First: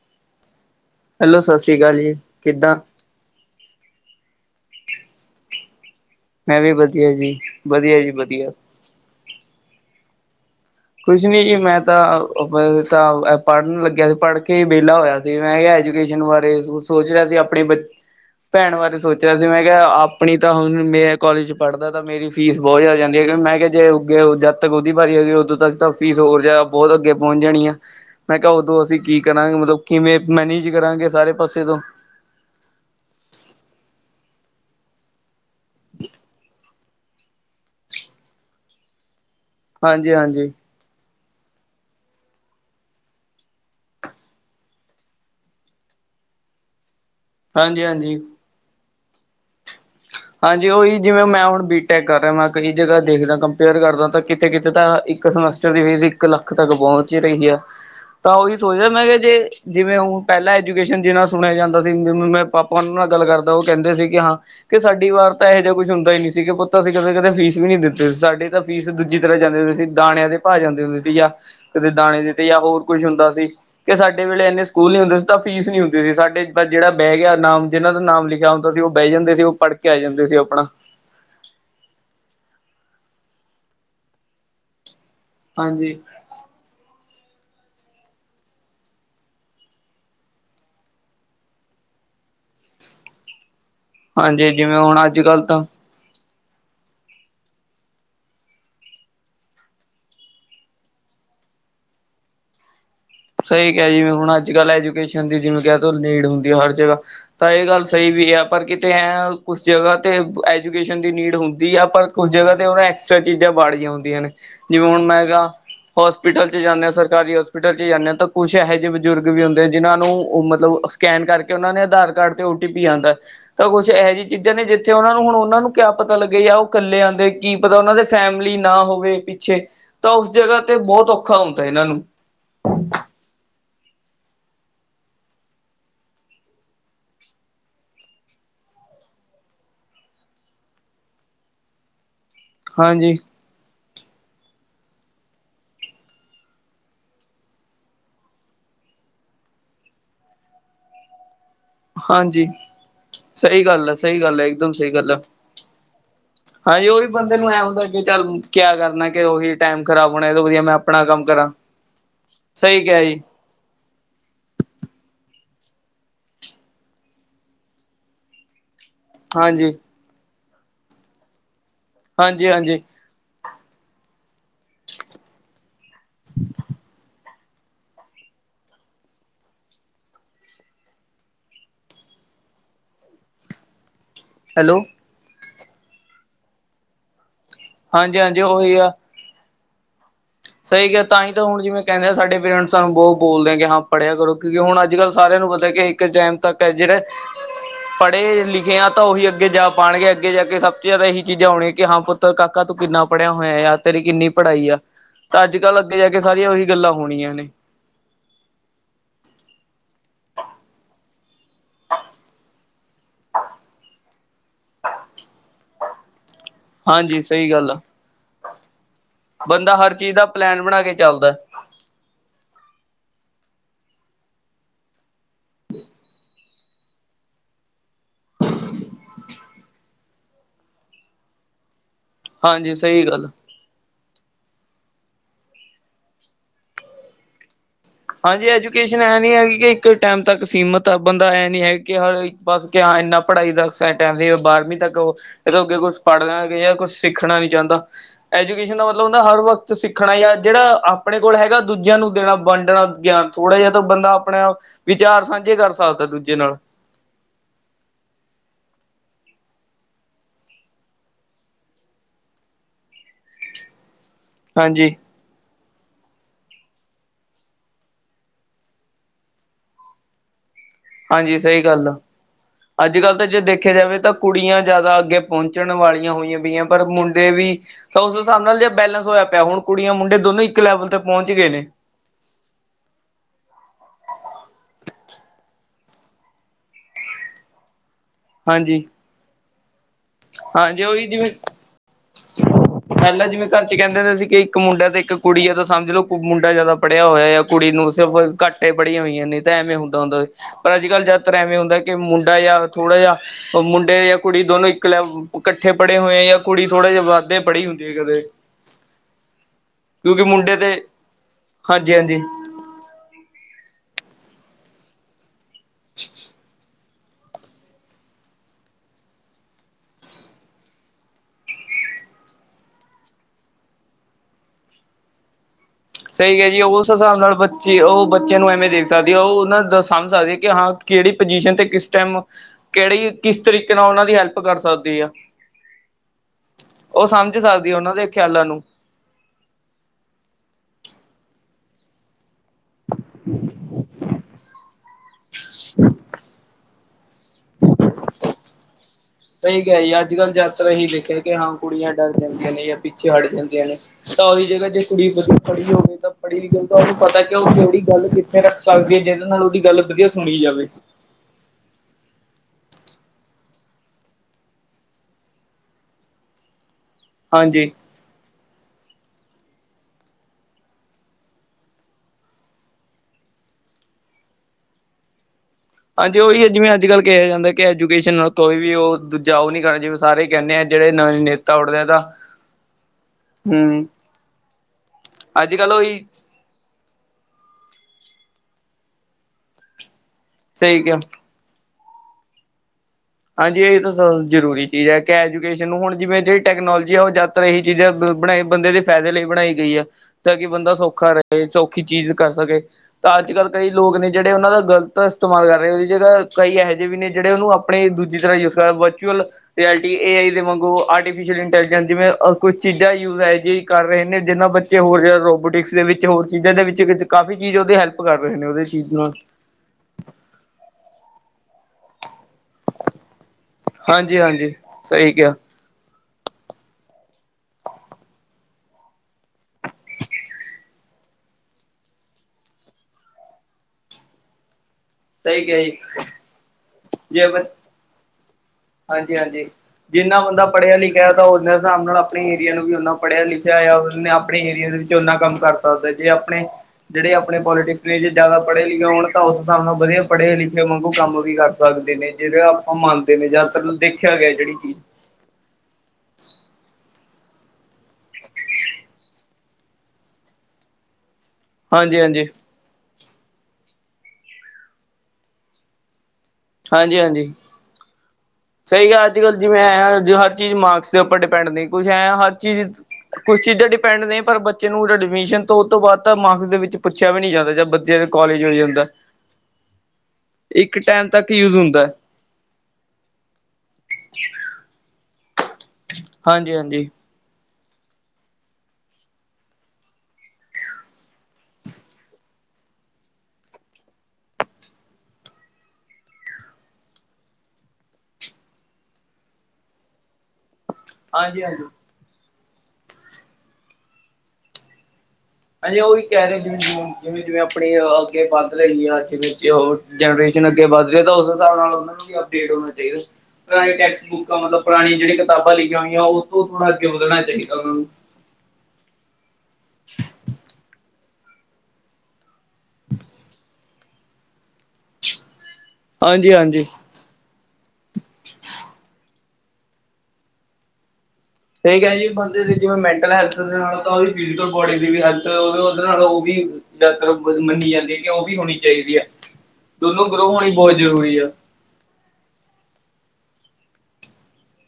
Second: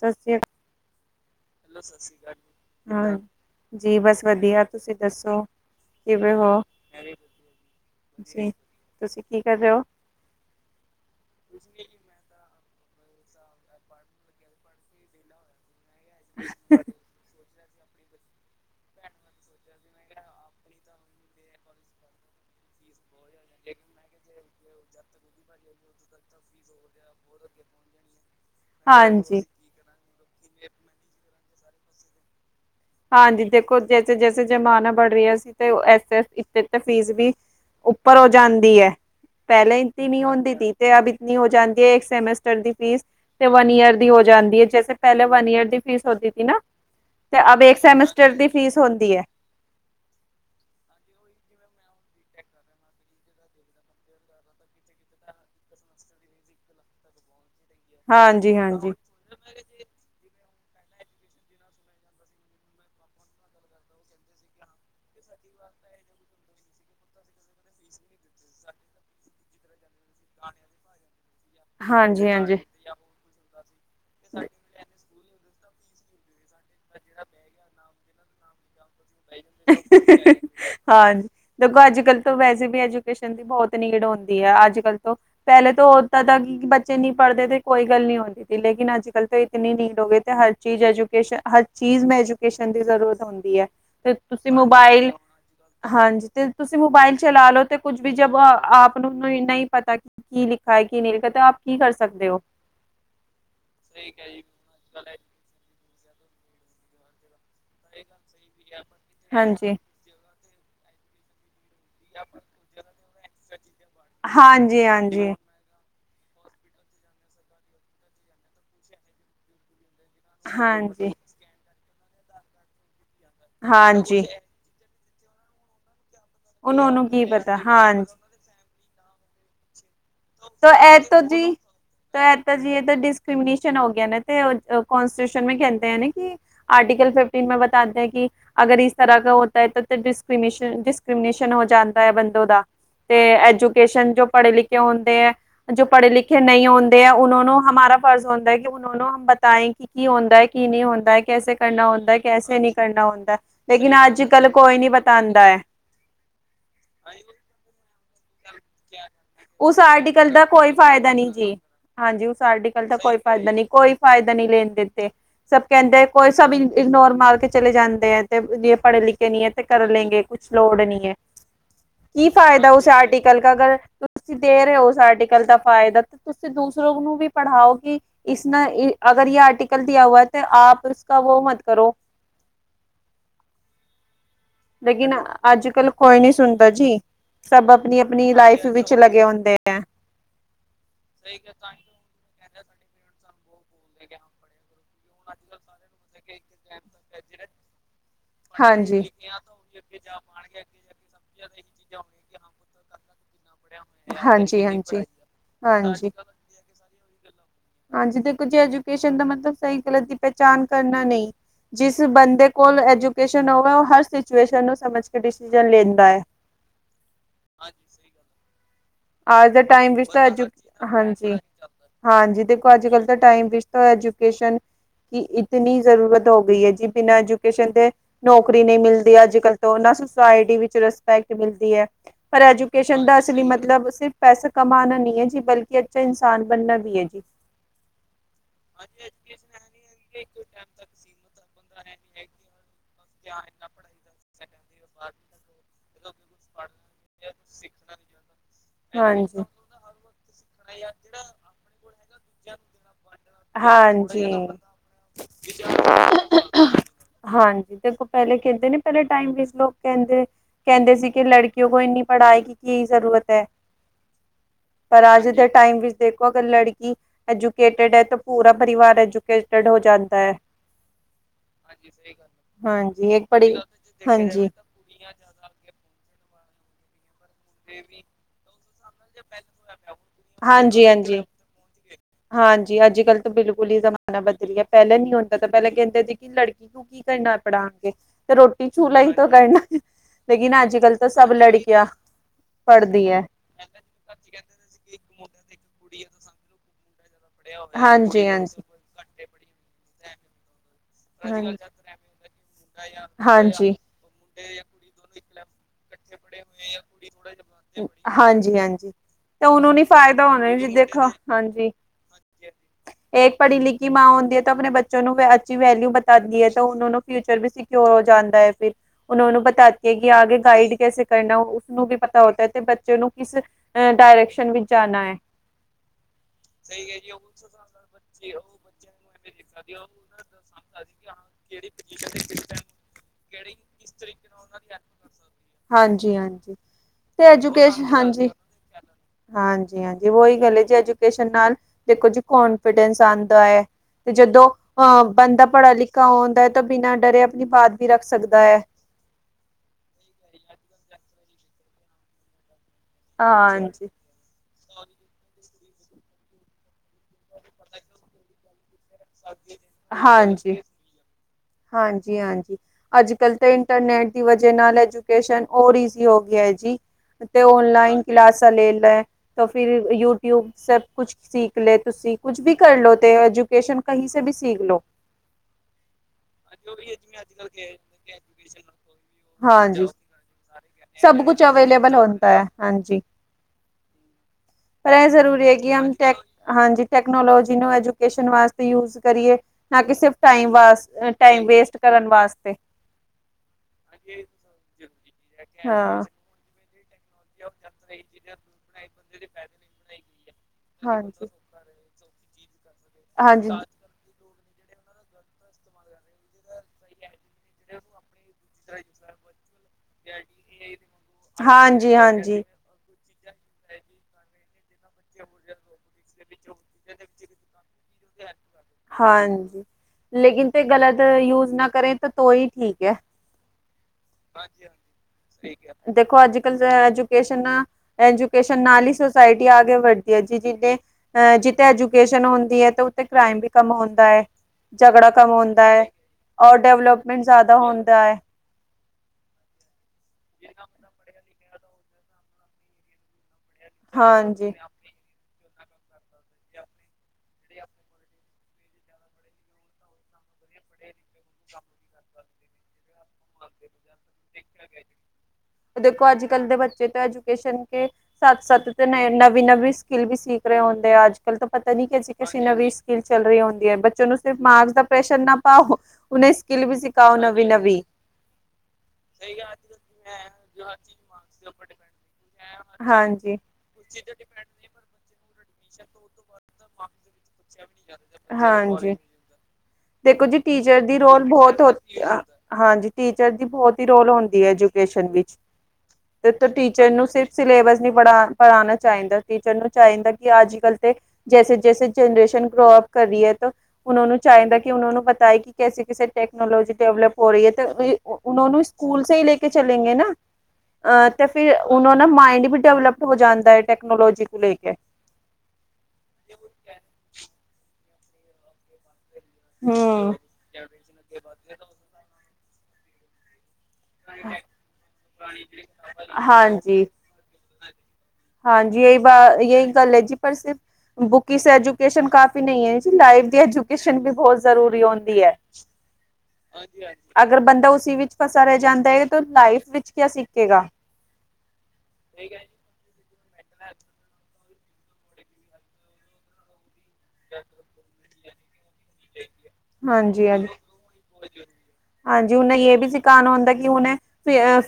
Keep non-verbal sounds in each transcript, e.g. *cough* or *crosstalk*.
ਸਤਿ ਸ੍ਰੀ ਅਕ ਹੈਲੋ, ਸਤਿ ਸ਼੍ਰੀ ਅਕਾਲ ਜੀ ਕਿੱਦਾਂ? ਅਕਾਲ ਜੀ, ਬਸ ਵਧੀਆ, ਤੁਸੀਂ ਦੱਸੋ? ਕਿਵੇਂ ਮੈਂ ਹੋ ਵੀ, ਵਧੀਆ ਜੀ, ਵਧੀਆ ਜੀ, ਵਧੀਆ। ਤੁਸੀਂ ਕੀ, ਕਰ ਰਹੇ ਹੋ? ਕੁਛ ਨੀ ਜੀ। ਮੈਂ ਤਾਂ, ਤਾਂ ਪੜਨ ਲੱਗਿਆ ਸੀ। ਪੜ ਕੇ ਵਿਹਲਾ ਹੋਇਆ ਸੀ। ਮੈਂ ਕਿਹਾ ਅੱਜ। ਬਾਰੇ, ਸੋਚ ਰਿਹਾ ਸੀ ਆਪਣੇ। ਭੈਣ ਬਾਰੇ ਸੋਚਿ ਰਿਆ ਸੀ। ਮੈਂ ਕਿਹਾ ਆਪਣੀ ਤਾਂ ਹੁਣ, ਮੈਂ ਕਾਲਜ ਪੜਦਾ ਤਾਂ। ਮੇਰੀ ਫੀਸ, ਬਹੁਤ ਜ਼ਿਆਦਾ ਜਾਂਦੀ ਹੈ। ਮੈਂ ਕਿਹਾ ਜੇ, ਉੱਗੇ ਉਹ ਜਦ ਤੱਕ, ਉਹਦੀ ਭਾਰੀ ਹੋ ਗਈ। ਉਦੋਂ ਤਾਂ ਫੀਸ, ਹੋਰ ਜਹਾ, ਬਹੁਤ ਅੱਗੇ ਪਹੁੰਚ ਜਾਣੀ ਆ। ਮੈਂ ਕਿਹਾ ਉਦੋਂ ਅਸੀਂ ਕੀ ਹਾਂਜੀ ਕਰਾਂਗੇ। ਮਤਲਬ ਕਿਵੇਂ ਮੈਨੇਜ, ਕਰਾਂਗੇ ਸਾਰੇ ਪਾਸੇ ਤੋਂ। ਹਾਂਜੀ। ਦੇਖੋ ਜੈਸੇ- ਜੈਸੇ, ਜਮਾਨਾ ਬੜ ਰਿਹਾ ਤੇਸੀ ਤੇ ਫੀਸ ਵੀ, ਉੱਪਰ ਹੋ ਜਾਂਦੀ ਹੈ। ਪਹਿਲੇ ਣਿਤੀ ਹਾਂਜੀ ਨੀ ਹਾਂਜੀ ਹੁੰਦੀ ਤ ਤੇ ਅਬ ਇਤਨੀ ਹੋ ਜਾਂਦੀ ਹੈ। ਇੱਕ ਸੈਮੈਿਸਟਰ ਦੀ ਫੀਸ। ਤੇ ਵਨ ਈਅਰ, ਦੀ ਹੋ ਜਾਂਦੀ ਹੈ। ਜੈਸੇ ਪਹਿਲੇ ਵਨ ਈਅਰ, ਦੀ ਫੀਸ ਹੋਦੀ ਸੀ ਨਾ। ਤੇ ਅ ਹਾਂਜੀ ਊ ਨੀ, ਫੀਸ ਹੁੰਦੀ ਹੈ। ਹ। *unintelligible* ਹਾਂਜੀ, ਉਹੀ ਜਿਵੇਂ ਮੈਂ ਹੁਣ, ਬੀਟੈਕ ਕਰ ਰਿਹਾ। ਮੈਂ ਕਈ ਜਗਾ ਦੇਖਦਾ। ਕੰਪੇਅਰ ਕਰਦਾ ਤਾਂ ਕਿਤੇ- ਕਿਤੇ ਤਾਂ ਇੱਕ ਸਮੈਸਟਰ ਦੀ ਫੀਸ, ਇੱਕ ਲੱਖ, ਤੱਕ ਪਹੁੰਚ ਰਹੀ ਆ। ਤਾਂ ਉਹੀ ਸੋਚਦਾ, ਮੈਂ ਕਿਹਾ ਜੇ ਜਿਵੇਂ ਉਹ ਪਹਿਲਾਂ, ਐਜੂਕੇਸ਼ਨ ਜਿਹ ਨਾਲ ਸੁਣਿਆ ਜਾਂਦਾ ਸੀ, ਜਿਵੇ ਮੇ ਪਾਪਾ ਉਹਨਾਂ ਨਾਲ ਗੱਲ ਕਰਦਾ। ਉਹ ਕਹਿੰਦੇ ਸੀ। ਕਿ ਹਾਂ। ਕਿ ਸਾਡੀ ਵਾਰ, ਤਾਂ ਇਹੋ ਜਿਹਾ, ਕੁਛ ਹੁੰਦਾ ਹੀ ਨਹੀਂ ਸੀ। ਕਿ ਪੁੱਤ ਅਸੀਂ ਕਦੇ- ਕਦੇ ਫੀਸ ਵੀ ਨਹੀਂ ਦਿੱਤੇ ਸੀ। ਸਾਡੀੇ ਤਾਂ ਫੀਸ ਦੂਜੀ ਤਰਾਂ ਜਾਂਦੇ ਹੰਦੇ ਸੀ। ਦਾਣਿਆਂ ਦੇ, ਪਾ ਜਾਂਦੇ ਹੁੰਦੀ ਸੀਗਾ। ਕਿਤੇ ਦਾਣੇ ਹਾਂਜੀ ਦੇ ਤੇ, ਹਾਂਜੀ ਜਾਂ ਹੋਰ ਕੁਝ ਹੁੰਦਾ ਸੀ। ਕਿ ਸਾਡੇ ਵੇਲੇ ਇੰਨੇ ਸਕੂਲ ਨੀ ਹੁੰਦੇ ਸੀ। ਤਾਂ ਫੀਸ ਨੀ ਹੁੰਦੀ ਸੀ। ਸਾਡੇ ਪਰ ਜਿਹੜਾ ਬਹਿ ਗਿਆ। ਨਾਮ ਜਿਹਨਾਂ ਦਾ ਨਾਮ ਲਿਖਿਆ ਹੁੰਦਾ ਸੀ। ਉਹ ਬਹਿ ਜਾਂਦੇ ਸੀ। ਉਹ ਪੜ ਕੇ ਆ ਜਾਂਦੇ ਸੀ ਆਪਣਾ। ਹਾਂਜੀ। ਦੇਖੋ ਅੱਜ ਕੱਲ ਤੋਂ, ਵੈਸੇ ਵੀ ਐਜੂਕੇਸ਼ਨ ਦੀ, ਬਹੁਤ ਨੀਡ ਹੁੰਦੀ ਹੈ। ਅੱਜ ਕੱਲ ਤੋਂ ਪਹਿਲੇ ਤੋ, ਹਾਂਜੀ ਹੋਤਾ ਤਾਂ ਕਿ ਬ ਬੱਚੇ ਨਹੀਂ ਪੜਦੇ ਤੇ, ਕੋਈ ਗੱਲ ਨਹੀਂ ਹੁੰਦੀ। ਲੇਕਿਨ ਅੱਜ ਕੱਲ ਤਾਂ, ਇਤਨੀ ਨੀਡ ਹੋ ਗਈ। ਤੇ ਹਰ ਚੀਜ਼ ਐਜੂਕੇਸ਼ਨ ਹਰ ਚੀਜ਼ ਮੇਂ, ਮਜੂਕੇਸ਼ਨ ਦੀ ਜ਼ਰੂਰਤ ਹੁੰਦੀ ਹੈ। ਤੇ ਹਾਂਜੀ ਤੁਸੀਂ ਜਿਵੇਂ ਹੁਣ ਮੋਬਾਇਲ ਅੱਜ ਕੱਲ੍ਹ ਤਾਂ ਹਾਂਜੀ, ਤੇ ਤੁਸੀਂ ਮੋਬਾਇਲ ਚਲਾ ਲੋ। ਤੇ ਕੁੱਝ ਵੀ ਜਬ ਆਪ ਨੂੰ, ਇੰਨਾ ਹੀ ਪਤਾ। ਕੀ ਲਿਖਾ ਹੈ, ਕੀ ਨਹੀਂ ਲਿਖਾ, ਤੇ ਆਪ ਕੀ ਕਰ ਸਕਦੇ ਹੋ। ਸਹੀ ਕਿਹਾ ਸੀ। ਜਿਵੇਂ ਹੁਣ ਅੱਜ ਕੱਲ ਐਜੂਕੇਸ਼ਨ ਦੀ, ਜਿਵੇਂ ਕਹਿ ਦੋ ਨੀਡ ਹੁੰਦੀ ਹੈ। ਹਰ ਜਗਾ ਤਾਂ ਇਹ ਗੱਲ ਸਹੀ ਵੀ ਆ। ਪਰ ਕਿਤੇ ਐਂ ਕੁਛ ਜਗਾ ਤੇ ਐਜੂਕੇਸ਼ਨ, ਦੀ ਨੀਡ ਹੁੰਦੀ ਆ। ਪਰ ਕੁਛ ਜਗਾ, ਤੇ ਉਹ ਐਕਸਟਰਾ ਚੀਜ਼ਾਂ, ਵੜੀਆਂ ਹੁੰਦੀਆਂ ਨੇ, ਜਿਵੇਂ ਹੁਣ ਮੈਂ ਗ ਹੋਸਪਿਟਲ ਚ, ਜਾਂਦੇ ਹਾਂ। ਸਰਕਾਰੀ ਹੋਸਪਿਟਲ ਚ ਜਾਂਦੇ ਹਾਂ, ਤਾਂ ਕੁਛ ਇਹੋ ਜਿਹੇ, ਬਜ਼ੁਰਗ ਵੀ ਹੁੰਦੇ ਆ। ਜਿਹਨਾਂ ਨੂੰ ਉਹ ਮਤਲਬ, ਸਕੈਨ ਕਰਕੇ ਉਹਨਾਂ ਨੇ ਆਧਾਰ ਕਾਰਡ ਤੇ, ਓ ਟੀ ਪੀ ਆਉਂਦਾ, ਤਾਂ ਕੁਛ ਇਹੋ ਜਿਹੀ ਚੀਜ਼ਾਂ ਨੇ, ਜ ਉਹਨਾਂ ਨੂੰ, ਹੁਣ ਉਹਨਾਂ ਨੂੰ ਕਿਆ ਪਤਾ ਲੱਗੇ। ਜਾਂ ਉਹ ਕੱਲੇ ਆਉਂਦੇ। ਕੀ ਪਤਾ ਉਹਨਾਂ ਦੇ ਫੈਮਲੀ ਨਾ ਹੋਵੇ। ਪਿੱਛੇ ਤਾਂ ਉਸ ਜਗਾ ਤੇ, ਬਹੁਤ ਔਖਾ ਹੁੰਦਾ ਇਹਨਾਂ ਨੂੰ। ਤਾਂ ਜੇ, ਤਾਂ ਡਿਸਕ੍ਰਿਮੀਨੇਸ਼ਨ ਹੋ ਗਿਆ। ਨੇ ਤੇ ਕੋਂਸਟੀਟਿਊਸ਼ਨ ਵੀ ਕਹਿੰਦੇ ਆ, ਨਾ ਕਿ ਆਰਟੀਕਲ ਫਿਫਟੀਨ, ਮੈਂ ਬਤਾਦੇ ਕਿ ਅਗਰ ਇਸ ਤਰਾਂ, ਦਾ ਹੋਤਾ ਹੈ। ਤਾਂ ਡ ਡਿਸਕ੍ਰਿਮਨੇਸ਼ਨ ਹੋ ਜਾਂਦਾ ਹੈ, ਬੰਦੋ ਦਾ। ਹਾਂਜੀ ਤੇ ਐਜੂਕੇਸ਼ਨ, ਜੋ ਪੜੇ- ਲਿਖੇ ਹੁੰਦੇ ਆ। ਜੋ ਪੜ੍ਹੇ ਲਿਖੇ ਨਹੀਂ ਹੁੰਦੇ ਹੈ ਉਹ ਨੂੰ ਹਮਾਰਾ ਫਰਜ਼ ਹੁੰਦਾ ਹੈ ਕਿ ਉਹ ਨੂੰ ਹ ਬਤਾਏ ਕਿ ਕੀ ਹੁੰਦਾ ਹੈ ਕੀ ਨਹੀਂ ਹੁੰਦਾ ਕਸੇ। ਕਰਨਾ ਹੁੰਦਾ ਹਾਂਜੀ ਕੈਸੇ ਨੀ ਕਰਨਾ ਹੁੰਦਾ ਸਹੀ ਗੱਲ ਲੇਕਿਨ ਹੈ ਸਹੀ ਅੱਜ ਗੱਲ ਹੈ ਕੱਲ ਇਕਦਮ ਕੋਈ ਨੀ ਸਹੀ ਗੱਲ ਪਤਾ ਆਉਂਦਾ ਹੈ। ਹਾਂਜੀ ਉਹ ਵੀ ਬੰਦੇ ਨੂੰ ਐਂ ਹੁੰਦਾ ਅੱਗੇ ਚੱਲ ਕਿਆ ਕਰਨਾ ਕਿ, ਉਹੀ ਉਸ ਟਾਈਮ ਖਰਾਬ ਹੋਣਾ। ਆਰਟੀਕਲ ਇਹਦਾ ਦਾ ਵਧੀਆ, ਕੋਈ ਮੈਂ ਆਪਣਾ ਫਾਇਦਾ ਕੰਮ ਨਹੀਂ ਕਰਾਂ। ਜੀ ਹਾਂਜੀ ਉਸ ਸਹੀ ਸਾਡੀਕਲ ਤਾਂ ਕਿਹਾ ਕੋਈ ਜੀ ਫਾਇਦਾ ਨਹੀਂੀ ਕੋਈ ਫਾਇਦਾ ਨਹੀਂ ਲੈਂਦੇ ਤੇ ਸਭ ਕਹਿੰਦੇ ਕੋਈ ਸਭ ਇਗਨੋਰ ਮਾਰ ਕੇ ਚਲੇ ਜਾਂਦੇ ਹੈ ਤੇ ਜ ਪੜੇ ਲਿਖੇ ਨਹੀਂ ਹੈ ਤੇ ਹਾਂਜੀ ਕਰ ਲੈਂਗੇ ਕੁਛ ਲੋੜ ਨਹੀਂ ਹੈ ਕੀ ਹਾਂਜੀ ਫਾਇਦਾ ਹਾਂਜੀ ਉਸੇ ਆਰਟੀਕਲ ਕਲ ਅਗਰ ਤੁਸੀਂ ਦੇ ਰਹੇ ਹੋ ਉਸ ਆਰਟੀਕਲ ਦਾ ਫਾਇਦਾ ਤਾਂ ਤੁਸੀਂ ਦੂਸਰੋ ਨੂੰ ਵੀ ਪੜ੍ਹਾਓ ਕਿ ਇਸਨ ਅਗਰ ਯੇ ਆਰਟੀਕਲ ਦਿਆ ਹੁਆ ਤੇ ਆਪ ਇਸ ਕਾ ਵੋ ਮਤ ਕਰੋ। ਹੈਲੋ। ਲੇਕਿਨ ਅੱਜ ਕੱਲ ਕੋਈ ਨੀ ਸੁਣਦਾ ਜੀ ਸਭ ਅਪਣੀ, ਹਾਂਜੀ ਅਪਣੀ ਹਾਂਜੀ ਲਾਈਫ ਉਹੀ ਆ ਵਿੱਚ ਲਗੇ ਹੁੰਦੇ। *unintelligible* ਠੀਕ ਹੈ ਸਹੀ ਕਿਹਾ, ਤਾਂ ਹੀ ਤੇ ਹੁਣ ਜਿਵੇ ਕਹਿੰਦੇ ਐ ਸਾਡੇ ਪੇਰੈਂਟਸ ਸਾਨੂੰ ਬਹੂ ਬੋਲਦੇ ਹੈ ਕਿ ਹਾਂ ਪੜ੍ਹਿਆ ਕਰੋ ਕਿਉਂਕਿੁ ਹੁਣ ਅੱਜ ਅੱਜ ਕੱਲ੍ਹ ਸਾਰਿਆਂ ਨੂੰ ਪਤਾ ਕਿ ਇੱਕ ਟਾਈਮ ਤੱਕ ਹੈ ਜਿਹੜੇ ਪੜ੍ਹੇ ਲਿਖ ਹਾਂ ਤਾਂ ਉਹੀ ਅੱਗੇ ਜਾ ਪਾਣਗੇ ਅੱਗੇ ਜਾ ਕੇ ਸਭ ਤੋਂ ਜ਼ਿਆਦਾ ਇਹੀ ਚੀਜ਼ਾਂ ਹੋਣੀਆਂ ਕਿ ਹਾਂ ਪੁੱਤਰ ਕਾਕਾ ਤੂੰ ਕਿੰਨਾ ਪੜ੍ਹਿਆ ਹੋਇਆ ਯਾਰ। ਤੇਰੀ ਕਿੰਨੀ ਪੜ੍ਹਾਈ ਆ। ਤੇ। ਤਾਂ ਅੱਜ ਕੱਲ੍ਹ ਅੱਗੇ ਜਾ ਕੇ ਸਾਰੀਆਂ ਉਹੀ ਗੱਲਾਂ ਹੋਣੀਆਂ ਨੇ। ਹੁੰਦੀਆਂ। ਹਾਂਜੀ ਦੇਖੋ ਜੀ ਐਜੂਕੇਸ਼ਨ ਦਾ ਮਤਲਬ ਸਹੀ ਗਲਤ ਦੀ ਪਹਿਚਾਣ ਕਰਨਾ ਨਹੀਂ ਜਿਸ ਬੰਦੇ ਕੋਲ ਐਜੂਕੇਸ਼ਨ ਹੋਵੇ ਉਹ ਹਰ ਸਿਚੁਏਸ਼ਨ ਨੂੰ ਸਮਝ ਕੇ ਡਿਸੀਜ਼ਨ ਲੈਂਦਾ ਹੈ। ਹਾਂਜੀ ਸਹੀ ਗੱਲ ਆ ਅੱਜ ਦੇ ਬੰਦਾ ਹਰ ਟਾਈਮ ਵਿੱਚ ਚੀਜ਼ ਤਾਂ ਦਾ ਐਜੂ ਪਲੈਨ ਬਣਾ ਕੇ ਚੱਲਦੈ। ਹਾਂਜੀ ਹਾਂਜੀ, ਦੇਖੋ ਅੱਜ ਕੱਲ ਦੇ ਟਾਈਮ ਵਿੱਚ ਤਾਂ ਐਜੂਕੇਸ਼ਨ ਕੀ ਇਤਨੀ ਜ਼ਰੂਰਤ ਹੋਗ ਗਈ ਹੈ ਜੀ ਬਿਨਾਂ ਐਜੂਕੇਸ਼ਨ ਦੇ ਨੌਕਰੀ ਨਹੀਂ ਮਿਲਦੀ ਅੱਜ ਕਲ ਤੋਂ ਨਾ ਸੁਸਾਇਟੀ ਵਿੱਚ ਰਿਸਪੈਕਟ ਮਿਲਦੀ ਹੈ‌। ਪਰ ਹਾਂਜੀ ਐਜੂਕੇਸ਼ਨ ਸਹੀ ਦਾ ਗੱਲ ਅਸਲੀ ਮਤਲਬ ਸਿਰਫ ਪੈਸਾ ਕਮਾਨਾ ਨਹੀਂ ਹੈ ਜੀ ਬਲਕਿ ਅੱਛਾ ਇਨਸਾਨ ਬਣਨਾ ਵੀ ਹੈ ਜੀ। ਹਾਂਜੀ ਐਜੂਕੇਸ਼ਨ ਐਂ ਨੀ ਹੈਗੀ ਕਿ ਇੱਕ ਟਾਈਮ ਤੱਕ ਸੀਮਿਤ ਆ ਬੰਦਾ ਐ ਨੀ ਹੈ ਕਿ ਹ ਬਸ ਕਿ ਹਾਂ ਇੰਨਾ ਪੜ੍ਹਾਈ ਦਾ ਸੈਟ ਇੰਦੇ ਬਾਰਵੀਂ ਤੱਕ ਉਹ ਇਹਦੋ ਅੱਗੇ ਕੁਛ ਪੜ੍ਹਨਾਗੇ ਜਾਂ ਕੁਛ ਸਿੱਖਣਾ ਨੀ ਚਾਹੁੰਦਾ। ਐਜੂਕੇਸ਼ਨ ਦਾ ਮਤਲਬ ਹੁੰਦਾ ਹਾਂਜੀ ਹਰ ਵਕਤ ਸਿੱਖਣਾ ਜਾਂ ਜਿਹੜਾ ਆਪਣੇ ਕੋਲ ਹੈਗਾ ਦੂਜਿਆਂ ਨੂੰ ਦੇਣਾ ਵੰਡਣਾ ਗਿਆਨ ਥੋੜ੍ਹਾ ਜਿਹਾ ਤਾਂ ਬੰਦਾ ਆਪਣੇ ਹਾਂਜੀ ਵਿਚਾਰ ਸਾਂਝੇ ਕਰ ਸਕਦਾ ਦੂਜੇ ਨਾਲ। ਹਾਂਜੀ ਦੇਖੋ ਪਹਿਲੇ ਕਹਿੰਦੇ ਨੇ ਪਹਿਲੇ ਟਾਈਮ ਚ ਲੋਕ ਕਹਿੰਦੇ ਕਹਿੰਦੇ ਸੀ ਕਿ ਲੜਕਓ ਕੋ ਇੰਨੀ ਪੜ੍ਹਾਈ ਕਿ ਕੀ ਜ਼ਰੂਰਤ ਹੈ। ਹਾਂਜੀ। ਅੱਜ ਦੇ ਟਾਈਮ ਵਿੱਚ ਦੇਖੋ ਅਗਰ ਲੜਕੀ ਕਿ ਐਜੂਕੇਟਡ ਹੈ ਤਾਂ ਪੂਰਾ ਪਰਿਵਾਰ ਐਜੂਕੇਟਡ ਹੋ ਜਾਂਦਾ ਹੈ। ਹਾਂਜੀ ਸਹੀ ਗੱਲ ਐ, ਅੱਜ ਹਾਂਜੀ ਕੱਲ੍ਹ ਤਾਂ ਇੱਕ ਜੇ ਬੜੀ ਦੇਖਿਆ ਜਾਵੇ ਤਾਂ ਹਾਂਜੀ ਕੁੜੀਆਂ ਜ਼ਿਆਦਾ ਅੱਗੇ ਪਹੁੰਚਣ ਵਾਲੀਆਂ ਹੋਈਆਂ ਪਈਆਂ ਪਰ ਮੁੰਡੇ ਵੀ ਤਾਂ ਉਸ ਹਿਸਾਬ ਨਾਲ ਜਿੇ ਬੈਲੈਂਸ ਜੇ ਹੋਇਆ ਪਿਆ ਪਹਿਲਾਂ ਹੁਣ ਹੋਇਆ ਕੁੜੀਆਂ ਪਿਆ ਮੁੰਡੇ ਦੋਨੋਂ ਇੱਕ ਹਾਂਜੀ ਲੈਵਲ ਤੇ ਹਾਂਜੀ ਪਹੁੰਚ ਗਏ ਨੇ। ਹਾਂਜੀ ਅੱਜ ਕੱਲ੍ਹ ਤਾਂ ਬਿਲਕੁਲ ਹੀ ਜ਼ਮਾਨਾ ਬਦਲ ਗਿਆ। ਪਹਿਲਾਂ ਨੀ ਹੁੰਦਾ ਥਾ ਪਹਿਲਾਂ ਕਹਿੰਦੇ ਸੀ ਕਿ ਲੜਕੀ ਨੂੰ ਕੀ ਕਰਨਾ ਪੜਾ ਕੇ ਤੇ ਰੋਟੀ ਹਾਂਜੀ ਚੁਲ੍ਹਾ ਹੀ ਤੋਂ ਕਰਨਾ। ਲੇਕਿਨ ਅਜ ਹਾਂਜੀ ਕੱਲ ਉਹੀ ਤਾਂ ਜਿਵੇਂ ਸਭ ਲੜਕੀਆਂ ਪੜ੍ਹਦੀ ਹੈ। ਪਹਿਲਾਂ ਜਿਵੇਂ ਘਰ ਪਹਿਲਾਂ ਚ ਕਹਿੰਦੇ ਹੁੰਦੇ ਸੀ ਕਿ ਇੱਕ ਮੁੰਡਾ ਤੇ ਇੱਕ ਕੁੜੀ ਆ ਤਾਂ ਸਮਝ ਲੋਓ ਮੁੰਡਾ ਜਿਆਦਾ ਪੜ੍ਹਿਆ ਹੋਇਆ ਆ ਕੁੜੀ ਨੂੰ ਸਿਰਫ ਘੱਟ ਹੀ ਪੜ੍ਹੀਆਂ ਹੋਈਆਂ ਨੇ ਤਾਂ ਐਵੇਂ ਹੁੰਦਾ, ਹੁੰਦਾ ਪਰ ਅੱਜ ਕੱਲ੍ਹ ਜਾਦਾਤਰ ਐਵੇਂ ਹੁੰਦੈ ਕਿ ਮੁੰਡਾ ਜਾਂ ਥੋੜਾ ਜਿਹਾ ਮੁੰਡੇ ਜਾਂ ਕੁੜੀ ਦੋਨੋਂ ਲੈਵਲ ਇਕੱਠੇ *inaudible* ਪੜ੍ਹੇ ਹੋਏ ਆ ਜਾਂ ਕੁੜੀ ਥੋੜ੍ਹਾ ਜਿਹਾ ਵੱਧਦੇ ਪੜ੍ਹੀ ਹੁੰਦੀ ਹੈ ਕਦੇ ਹਾਂਜੀ, ਹਾਂਜੀ। ਤੇ ਉਹਨੂੰ ਨੀ ਕਿਉਂਕਿ ਫ਼ਾਇਦਾ ਹੋਣਾ ਮੁੰਡੇ ਵੀ ਤੇ ਦੇਖੋ, ਹਾਂਜੀ। ਇਹ ਪੜ੍ਹੀ ਲਿਖੀ ਮਾਂ ਹੁੰਦੀ ਹੈਏ ਤਾਂ ਆਪਣੇ ਬੱਚੇ ਨੂੰ ਵੀ ਵੈਲਿਊ ਬਤਾਂਦੀ ਹੈ ਤੇ ਉਹਨਾਂ ਨੂੰ ਫਿਊਚਰ ਵੀ ਸਿਕਿਓਰ ਹੋ ਜਾਂਦਾ ਹੈ ਫਿਰ ਉਹਨਾਂ ਨੂੰ ਪ ਤ ਕੇ ਕਿ ਆਗੇ ਗਾਈਡ ਕੈਸੇ ਕਰਨਾ ਉਸਨੂੰ ਵੀ ਪਤਾ ਹੋਤਾ ਹੈ ਤੇ ਬੱਚੇ ਨੂੰ ਕਿਸ ਅ ਡਾਇਰੈਕਸ਼ਨ ਵਿੱਚ ਜਾਣਾ ਹੈ। ਸਹੀ ਕਿਹਾ ਜੀ, ਉਸ ਹਿਸਾਬ ਨਾਲ ਬੱਚੇ ਉਹ ਬੱਚੇ ਨੂੰ ਐਵੇਂ ਦੇਖ ਸਕਦੀ ਉਹ ਉਹਨਾਂ ਸਮਝ ਸਕਦੀ ਕਿ ਹਾਂ ਕਿਹੜੀ ਪੁਜੀਸ਼ਨ ਤੇ ਕਿਸ ਟਾਈਮ ਕਿਹੜੀ ਕਿਸ ਤਰੀਕੇ ਨਾਲ ਉਹਨਾਂ ਦੀ ਹੈਲਪ ਕਰ ਸਕਦੀ ਆ। ਹਾਂਜੀ, ਹਾਂਜੀ ਉਹ ਤੇ ਸਮਝ ਸਕਦੀ ਆ ਐਜੂਕੇਸ਼ਨ ਉਹਨਾਂ ਦੇ ਹਾਂਜੀ। ਖਿਆਲਾਂ ਨੂੰ ਹਾਂਜੀ, ਹਾਂਜੀ ਉਹੀ ਗੱਲ ਹੈ ਜੀ ਐਜੂਕੇਸ਼ਨ ਨਾਲ ਦੇਖੋ ਜੀ ਕੌਣ ਕੋਨਫਿਡੈਂਸ ਆਉਂਦਾ ਹੈ ਤੇ ਜਦੋਂ ਅਹ ਬੰਦਾ ਪੜਾ ਲਿਖਿਆ ਹੁੰਂਦੈ ਤਾਂ ਬਿਨਾ ਡਰੇ ਆਪਣੀ ਬਾਤ ਵੀ ਰੱਖ ਸਕਦਾ ਹੈ। ਸਹੀ ਕਿਹਾ ਹੈ ਜੀ ਅੱਜ ਕੱਲ੍ਹ ਯਾਤਰਾ ਇਹੀ ਲਿਖਿਆ ਕਿ ਹਾਂ ਕੁੜੀਆਂ ਡਰ ਜਾਂਦੀਆਂ ਨੇ, ਜਾਂ ਪਿੱਛੇ ਹਟ ਜਾਂਦੀਆਂ ਨੇ। ਹਾਂਜੀ ਤਾਂ ਉਹੀ ਜਗ੍ਹਾ ਜੇ ਕੁੜੀ ਪੜ੍ਹੀ ਹੋਵੇ ਤਾਂ ਪੜ੍ਹੀਉਂ ਤਾਂ ਉਹਨੂੰ ਪਤਾ ਕਿ ਉਹ ਕਿਹੜੀ ਗੱਲ ਕਿੱਥੇ ਰੱਖ ਸਕਦੀ ਏ। ਜਿਹਦੇ ਨਾਲ ਉਹਦੀ ਗੱਲ ਵਧੀਆ ਸੁਣੀ ਹਾਂਜੀ ਜਾਵੇ। ਹਾਂਜੀ- ਹਾਂਜੀ ਅੱਜ ਕੱਲ੍ਹ ਤਾਂ ਇੰਟਰਨੈਟ ਦੀ ਵਜ੍ਹੇ ਨਾਲ ਐਜੂਕੇਸ਼ਨ ਹੋਰ ਈਜ਼ੀ ਹੋ ਗਿਆ ਹੈ ਜੀ। ਤੇ ਹਾਂਜੀ ਔਨਲਾਈਨ ਕਲਾਸਾਂ ਲੈ ਲਹੇ ਤਾਂ ਫਿਰ ਯੂਟੀਊਬ ਸਭ ਕੁਛ। ਸਿੱਖ ਲੈ ਤੁਸੀਂ ਕੁੱਝ ਵੀ ਕਰਲਓ ਤੇ ਐਜੂਕੇਸ਼ਨ ਕਹੀ ਸੇ ਵੀ ਸਿੱਖ ਲਓ। ਹਾਂਜੀ ਉਹੀ ਹੈ ਜਿਵੇਂ ਅੱਜ ਕੱਲ੍ਹ ਕਿਹਾ ਜਾਂਦਾ ਕਿ, ਐਜੂਕੇਸ਼ਨ ਨਾਲ ਕੋਈ ਵੀ ਉਹ ਦੂਜਾ ਨਹੀ ਕਰਨਾ ਹਾਂਜੀ ਜਿਵੇਂ, ਸਾਰੇ ਕਹਿੰਦੇ ਆ ਜਿਹੜੇ ਨਵੇਂ ਸਭ ਕੁਛ ਨੇਤਾ ਉੱਠਦੇ ਆ ਅਵੇਲੇਬਲ ਤਾਂ ਹੁੰਦਾ ਹੈ ਹਾਂਜੀ ਹਮ। ਪਰ ਇਹ ਜ਼ਰੂਰੀ ਹੈ ਕਿ ਹ ਟੈਕ। ਹਾਂਜੀ ਟੈਕਨੋਲੋਜੀ ਨੂੰ ਐਜੂਕੇਸ਼ਨ ਵਾਸਤੇ ਯੂਜ ਕਰੀਏ ਨਾ ਕਿ ਸਿਰਫ ਟਾਈਮ ਸਹੀ ਵਾਸਤੇ। ਕਿਹਾ ਟਾਈਮ ਵੇਸਟ ਕਰਨ ਵਾਸਤੇ। ਹਾਂਜੀ ਇਹ ਤਾਂ ਜ਼ਰੂਰੀ ਚੀਜ਼ ਹੈ ਕਿ ਐਜੂਕੇਸ਼ਨ ਨੂੰ ਹੁਣ ਜਿਵੇਂ ਜਿਹੜੀ ਟੈਕਨੋਲੋਜੀ ਆ ਉਹ ਜਦ। ਇਹੀ ਚੀਜ਼ਾਂ ਬਣਾਈ ਬੰਦੇ ਦੇ ਫਾਇਦੇ ਲਈ ਬਣਾਈ ਗਈ ਹੈ ਤਾਂ ਕਿ ਬੰਦਾ ਸੌਖਾ ਰਹੇ। ਸੌਖ, ਔਖੀ ਚੀਜ਼ ਕਰ ਸਕੇ, ਤਾਂ ਅੱਜ ਕੱਲ੍ਹ ਕਈ ਲੋਕ ਨੇ। ਜਿਹੜੇ ਉਹਨਾਂ ਦਾ ਗਲਤ ਇਸਤੇਮਾਲ ਕਰ ਰਹੇ ਉਹਦੀ ਜਗ੍ਹਾ ਕਈ ਇਹੋ ਜਹੇ ਵੀ ਨੇ ਜਿਹੜੇ ਉਹਨੂੰ। ਆਪਣੇ ਦੂਜੀ ਤਰ੍ਹਾਂ ਯੂਜ ਕਰ ਵਰਚੁਅਲ ਰਿਐਲਟੀ ਏ ਆਈ ਦੇ ਵਾਂਗੂ ਆਰਟੀਫਿਸ਼ਲ ਇੰਟੈਲੀਜੈਂਸ ਜਿਵੇਂ ਕੁਛ। ਚੀਜ਼ਾਂ ਯੂਜ਼ ਐ ਜਿਹੀ ਕਰ ਰਹੇ ਨੇ ਜਿਨਾਂ ਬੱਚੇ ਹੋਰ ਜ ਰੋਬੋਟਿਕਸ ਦੇ ਵਿੱਚ ਹੋਰ ਚੀਜ਼ਾਂ ਦੇ ਵਿੱਚ। ਕਾਫੀ ਚੀਜ਼ ਉਹਦੇ ਹੈਲਪ ਕਰ ਰਹੇ ਨੇ ਉਹਦੇ ਚ। ਹਾਂਜੀ ਲੇਕਿਨ ਤੇ ਗਲਤ ਯੂਜ ਨਾ ਕਰੇ ਤਾਂ ਤੋਂ ਹੀ ਠੀਕ ਹੈ। ਹਾਂਜੀ ਹਾਂਜੀ ਸਹੀ ਕਿਹਾ ਦੇਖੋ ਅੱਜ ਕਲ ਐਜੂਕੇਸ਼ਨ। ਐਜੂਕੇਸ਼ਨ ਨਾਲ ਹੀ ਸੁਸਾਇਟੀ ਆਗੇ ਬੜਤੀ ਹੈ ਜੀ ਜਿੇ। ਜਿੱਥੇ ਐਜੂਕੇਸ਼ਨ ਹੁੰਦੀ ਹੈ ਤੇ ਉੱਥੇ ਕ੍ਰਾਈਮ ਵੀ। ਕਮਾਉਂਦਾ ਏ, ਝਗੜਾ ਸਹੀ ਕਿਹਾ ਕਮਾਉਂਦਾ ਜੀ ਏ, ਔਰ ਡਿਵਲਪਮੈਂਟ ਜ਼ਿਆਦਾ ਹੁੰਦਾ ਏ। ਹਾਂਜੀ -ਹਾਂਜੀ ਜਿੰਨਾ ਬੰਦਾ ਪੜ੍ਹਿਆ ਲਿਖਿਆ ਤਾਂ ਉਹਨਾਂ ਹਿਸਾਬ ਨਾਲ ਆਪਣੇ ਏਰੀਆ ਨੂੰ ਵੀ ਉਹਨਾ ਪੜਿਆ ਲਿਖ। ਉਹੇ ਆਪਣੇ ਹਾਂਜੀ ਏਰੀਏ ਦੇ ਵਿੱਚ ਓਨਾ ਕੰਮ ਕਰ ਸਕਦੇ ਜੇ ਆਪਣੇ ਜਿਹੜੇ ਆਪਣੇ ਪੋਲੀਟਿਕਸ ਨੇ ਜੇ, ਜ਼ਿਆਦਾ ਪੜ੍ਹੇ ਲਿਖੇ ਹੋਣ ਤਾਂ ਉਸ ਹਿਸਾਬ ਨਾਲ ਵਧੀਆ ਪੜ੍ਹੇ ਲਿਖੇ ਵਾਂਗੂ ਕੰਮ ਵੀ ਕਰ ਸਕਦੇ ਨੇ। ਜਿਹੜੇ ਆਪਾਂ ਮੰਨਦੇ ਨੇ ਜਾਂ, ੰ *unintelligible* ਰਖਿਆ ਗਿਆ ਜਿਹੜੀ ਚੀਜ਼। ਦੇਖੋ ਅੱਜ -ਕੱਲ੍ਹ ਦੇ ਬੱਚੇ ਤੋਂ ਐਜੂਕੇਸ਼ਨ ਕੇ। ਸੱਤ ਸੱਤ ਤੇ ਨਵੀਂ ਨਵੀਂ ਸਕਿੱਲ ਵੀ ਸਿੱਖ ਰਹੇ ਹੁੰਦੇ ਆ ਅੱਜ ਕੱਲ ਤਾਂ ਪਤਾ ਨੀ ਕੀ ਅਸੀਂ ਹਾਂਜੀ-ਹਾਂਜੀ, ਕਿਸੇ ਨਵੀਂ। ਚੱਲ ਰਹੀ ਹੁੰਦੀ ਹੈ ਬੱਚੇ ਨੂੰ ਸਿਰਫ਼ ਮਾਰਕਸ ਦਾ ਪ੍ਰੈਸ਼ਰ ਨਾ ਪਾਓ। ਉਹਨੇ, ਸਕਿਲ ਵੀ ਸਿਖਾਓ ਹਾਂਜੀ-ਹਾਂਜੀ। ਨਵੀ -ਨਵੀ। ਸਹੀ ਗੱਲ ਅੱਜ- ਕੱਲ ਜਿਵੇਂ ਐਂ ਹਰ ਚੀਜ਼ ਮਾਰਕਸ ਦੇ ਉੱਪਰ ਡਿਪੈਂਡ ਨਹੀਂ ਕੁੱਛ ਐਂ ਹਰ ਚੀਜ਼। ਹਰ ਚੀਜ਼ ਹਾਂਜੀ ਕੁਛ ਚੀਜ਼ਾਂ ਡਿਪੈਂਡ ਨੇ ਪਰ ਬੱਚੇ ਨੂੰ ਐਡਮਿਸ਼ਨ। ਉਹ ਤੋਂ ਬਾਅਦ ਤਾਂ ਮਾਰਕਸ ਦੇ ਵਿੱਚ ਪੁੱਛਿਆ ਵੀ ਨਹੀਂ ਜਾਂਦਾ ਜਾਂ ਬੱਚਿਆਂ ਕੋਾਲਜ ਹੋ ਜਾਂਦਾ। ਦੇਖੋ ਜੀ ਇੱਕ ਟੀਚਰ ਦੀ ਟਾਈਮ ਰੋਲ ਤੱਕ ਯੂਜ ਬਹੁਤ ਹੁੰਦਾ ਹੈ ਹੋਤੀ ਏ। ਹਾਂਜੀ ਟੀਚਰ ਦੀ ਬਹੁਤ ਹੀ ਰੋਲ ਹੁੰਦੀ ਏ ਐਜੂਕੇਸ਼ਨ ਵਿੱਚ। ਤੇ ਤ ਹਾਂਜੀ ਹਾਂਜੀ ਟੀਚਰ ਨੂੰ ਸਿਰਫ। ਸਿਲੇਬਸ ਨਹੀਂ ਪੜ੍ਹਾ ਪੜ੍ਹਾਣਾ ਚਾਹੀਦਾ ਟੀਚਰ ਨੂੰ ਚਾਹੀਦਾ ਕਿ ਅੱਜ ਕੱਲ੍ਹ ਤਾਂ। ਜੈਸੇ- ਜੈਸੇ ਜਨਰੇਸ਼ਨ ਗਰੋ ਅਪ ਕਰ ਰਹੀ ਹੈ, ਤਾਂ ਉਹਨਾਂ ਨੂੰ ਚਾਹੀਦਾ ਕਿ, ਉਹਨਾਂ ਨੂੰ ਬਤਾਆ ਕਿ ਕੈੇ ਕੈਸੇ ਟੈਕਨੋਲੋਜੀ ਡੈਵਲਪ ਹੋ ਰਹੀ ਏ ਤੇ ਉਹਨਾਂ ਨੂੰ ਇਸ ਸਕੂਲ ਸੇ ਹੀ ਲੈ ਕੇ ਚਲੇਂਗੇ ਨਾ। ਅਹ ਤੇ ਹਾਂਜੀ ਫਿਰ ਹਾਂਜੀ ਉਹ ਨਾ ਮਾਇੰਡ ਵੀ ਡਿਵਲਪਡ ਹੋ ਜਾਂਦਾ ਏ ਟੈਕਨੋਲੋਜੀ ਨੂੰ ਲੈ ਕੇ। ਹਾਂਜੀ ਉਹਹੀ ਕਹਿ ਰਹੇ ਜਿਵੇਂ -ਜਿਵੇਂ ਜਿਵੇਂ ਆਪਣੀ ਅ ਅੱਗੇ ਵੱਧ ਰਹੀ ਆ ਅੱਜ ਦੇ ਉਹ ਜਨਰੇਸ਼ਨ ਅੱਗੇ ਵੱਧ ਰਹੀ ਤਾਂ ਉਸ ਹਿਸਾਬ ਨਾਲ ਉਹਨਾਂ ਨੂੰ ਵੀ। ਡੇਟ ਹੋਣਾ ਚਾਹੀਦਾ ਪੁਰਾਣੇ ਟੈਕਸ। ਬੁੱਕਾਂ ਮਤਲਬ ਪੁਰਾਣੀਆਂ ਜਿਹੜੀਆਂ ਕਿਤਾਬਾਂ ਲਿਖੀਆਂ ਹੋਈਆਂ ਉਹ ਤੋਂ ਥੋੜ੍ਹਾ ਅੱਗੇ ਵਧਣਾ ਚਾਹੀਦਾ ਉਹਨਾਂ ਨੂੰ। ਹਾਂਜੀ ਇਹੀ ਵ ਜ਼ਹੀ ਗੱਲ ਹੈ ਜੀ ਪਰ ਸਿਰਫ। ਬੁਕਸ ਏਜੂਕੇਸ਼ਨ ਕਾਫੀ ਨਹੀਂ ਹੈ ਲਾਈਫ ਦੀ ਏਜੂਕੇਸ਼ਨ ਵੀ ਬਹੁਤ ਜ਼ਰੂਰੀ ਹੁੰੰਦੀ ਹੈ। ਹਾਂਜੀ ਹਾਂਜੀ। ਅਗਰ ਬੰਦਾ ਉਸ ਵਿੱਚ ਫਸਾ ਰਹਿ ਜਾਂਦਾ ਹੈ ਤਾਂ ਲਾਈਫ ਵਿੱਚ ਕਿਆ ਸਿੱਖੇਗਾ। ਠੀਕ ਹੈ ਜੀ ਬੰਦੇ ਦੀ। ਜਿਵੇਂ ਮੈਂਟਲ ਹੈਲਥ ਦੇ ਨਾਲ ਤਾਂ ਉਹਦੀ ਫਿਜ਼ਕਲ ਬੋਡੀ ਦੀ ਵੀ ਹੈਲਥ ਉਹਦੇ ਨਾਲ ਉਹ ਵੀ ਯੰਤਰ ਮੰਨੀ ਜਾਂਦੀ ਹੈ ਕਿ ਉਹ ਵੀ ਹੋਣੀ ਚਾਹੀਦੀ ਆ ਦੋਨੋਂ ਹਾਂਜੀ ਗਰੋ ਹਾਂਜੀ। ਹੋਣੀ ਬਹੁਤ ਜ਼ਰੂਰੀ ਆ। ਹਾਂਜੀ ਉਹਨੇ ਇਹ ਵੀ ਸਿਖਾਉਣਾ ਹੁੰਦਾ ਕਿ ਉਨੇ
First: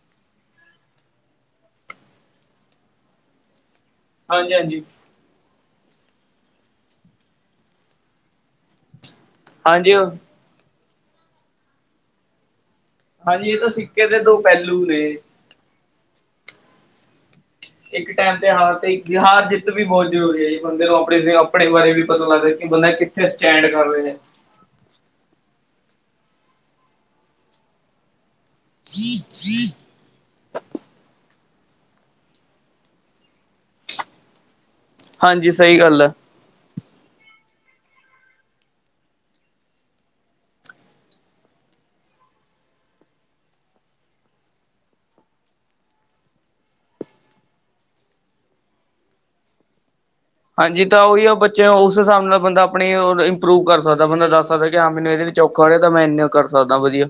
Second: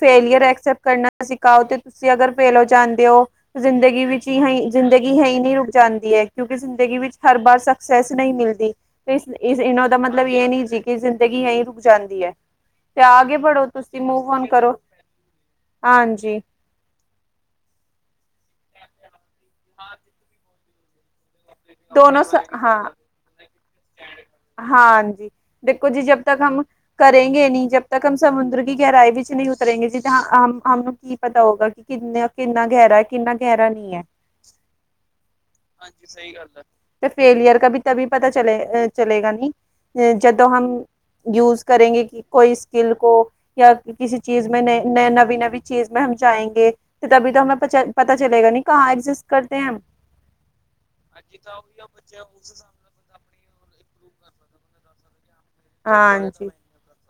ਫੇਲੀਅਰ ਐਕਸੈਪਟ ਕਰਨਾ ਸਿਖਾਓ ਤੇ ਤੁਸੀਂ ਅਗਰ ਫੇਲ ਹੋ ਜਾਂਦੇ ਹੋ ਜ਼ਿੰਦਗੀ ਵਿੱਚ। ੀ ਹਾਂਜੀ *inaudible* ਹਾਂਜੀ ਜ਼ਿੰਦਗੀ ਹੈ ਈ ਨਹੀਂ ਰੁਕ ਜਾਂਦੀ ਹੈ ਕਿਉਂਕਿ ਜ਼ਿੰਦਗੀ ਵਿੱਚ ਹਰ ਬਾਰ ਸਕਸੈਸ ਨਹੀਂ ਮਿਲਦੀ। ਇਹਨਾਂ ਦਾ ਹਾਂਜੀ ਮਤਲਬ ਯੇ ਨੀ ਸੀ ਕਿ ਜ਼ਿੰਦਗੀ ਯਈ ਰੁਕ ਜਾਂਦੀ ਏ। ਤੇ ਆ ਗੇ ਹਾਂਜੀ ਇਹ ਬੜ੍ਹੋ ਤਾਂ ਤੁਸੀਂ ਸਿੱਕੇ ਦੇ ਮੂੰਵ ਦੋ ਓਨ ਕਰੋ। ਪਹਿਲੂ ਨੇ ਹਾਂਜੀ। ਇੱਕ ਟਾਈਮ ਤੇ ਹਾਰ ਤੇ ਹਾਰ ਜਿੱਤ ਵੀ ਬਹੁਤ ਜ਼ਰੂਰੀ ਹੈ ਜੀ ਬੰਦੇ ਨੂੰ ਆਪਣੇ ਆਪਣੇ ਬਾਰੇ ਵੀ ਦੋਨੋ ਪਤਾ ਸ ਲੱਗਦਾ ਕਿ ਹਾਂ। ਬੰਦਾ ਕਿੱਥੇ ਸਟੈਂਡ ਕਰ ਰਿਹੇ ਹੈ। ਹਾਂਜੀ ਦੇਖੋ ਜੀ ਜਬ ਤੱਕ ਹਮ ਕਰੇਗੇ ਨੀ ਜਬ ਤੱਕ ਹਮ ਸਮੁੰਦਰ ਗਹਿਰਾਈ ਵਿੱਚ ਨਹੀਂ ਉਤਰੇਗੇਂ ਜੀ ਜ *unintelligible* ਹੂੰ ਕੀ ਪਤਾ। ਤਾ ਹੋਊਗਾ ਕਿ ਕਿੰਨਾ ਕਿੰਨਾ ਗਹਿਰਾ ਹੈ ਕਿੰਨਾ ਗਹਿਰਾ ਨਹੀਂ ਹੈ। ਹਾਂਜੀ ਗੱਲ ਹਾਂਜੀ ਹੈ। ਸਹੀ ਗੱਲ। ਤੇ ਫੇਲੀਅਰ ਕ ਵੀ ਤਭੀ ਪਤਾ ਚਲੇ ਚਲੇਗਾ ਨੀ ਅ ਜਦੋਂ ਹਮ ਯੂਸ ਕਰੇਂਗੇ ਕਿ ਕੋਈ ਸਕੀਲ ਕੋ ਜਾਂ ਕਿਸੀ ਚੀਜ਼ ਮੇ ਨਯੇ ਨਏ ਨਵੀਂ-ਨਵੀਂ ਚੀਜ਼ ਮੇ ਹਮ ਜਾਏਂਗੇ। ਤਭੀ ਤੋ ਹਮੇ ਪਤਾ ਚਲੇਗਾ ਨੀ ਕਹਾਂ ਐਗਜਿਸਟ ਕਰਤੇ ਹੈ ਹਮ ਹਾਂਜੀ ਤਾਂ ਉਹੀ ਆ ਬੱਚੇ ਉਸ ਹਿਸਾਬ ਨਾਲ ਬੰਦਾ ਆਪਣੀ ਇੰਪਰੂਵ ਕਰ ਸਕਦਾ ਬੰਦਾ ਦੱਸ ਸਕਦਾ ਕਿ ਹਾਂ ਮੈਨੂੰ ਇਹਦੇ ਚਖੌਰੇ ਤਾਂ ਮੈਂ ਇੰਨੇ ਕਰ ਸਕਦਾ ਵਧੀਆ।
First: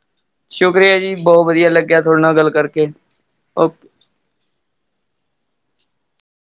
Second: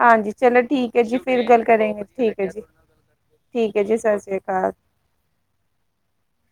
ਹਾਂਜੀ ਚਲੋ ਠੀਕ ਸ਼ੁਕਰੀਆ ਹੈ ਜੀ ਫੇਰ ਬਹੁਤ ਗੱਲ ਵਧੀਆ ਲੱਗਿਆ ਕਰੇਗੇ ਤੁਹਾਡੇ ਨਾਲ ਠੀਕ ਹੈ ਗੱਲ ਜੀ। ਕਰਕੇ ਠੀਕ ਹੈ ਓਕੇ। ਜੀ ਸਤਿ ਸ੍ਰੀ ਅਕਾਲ।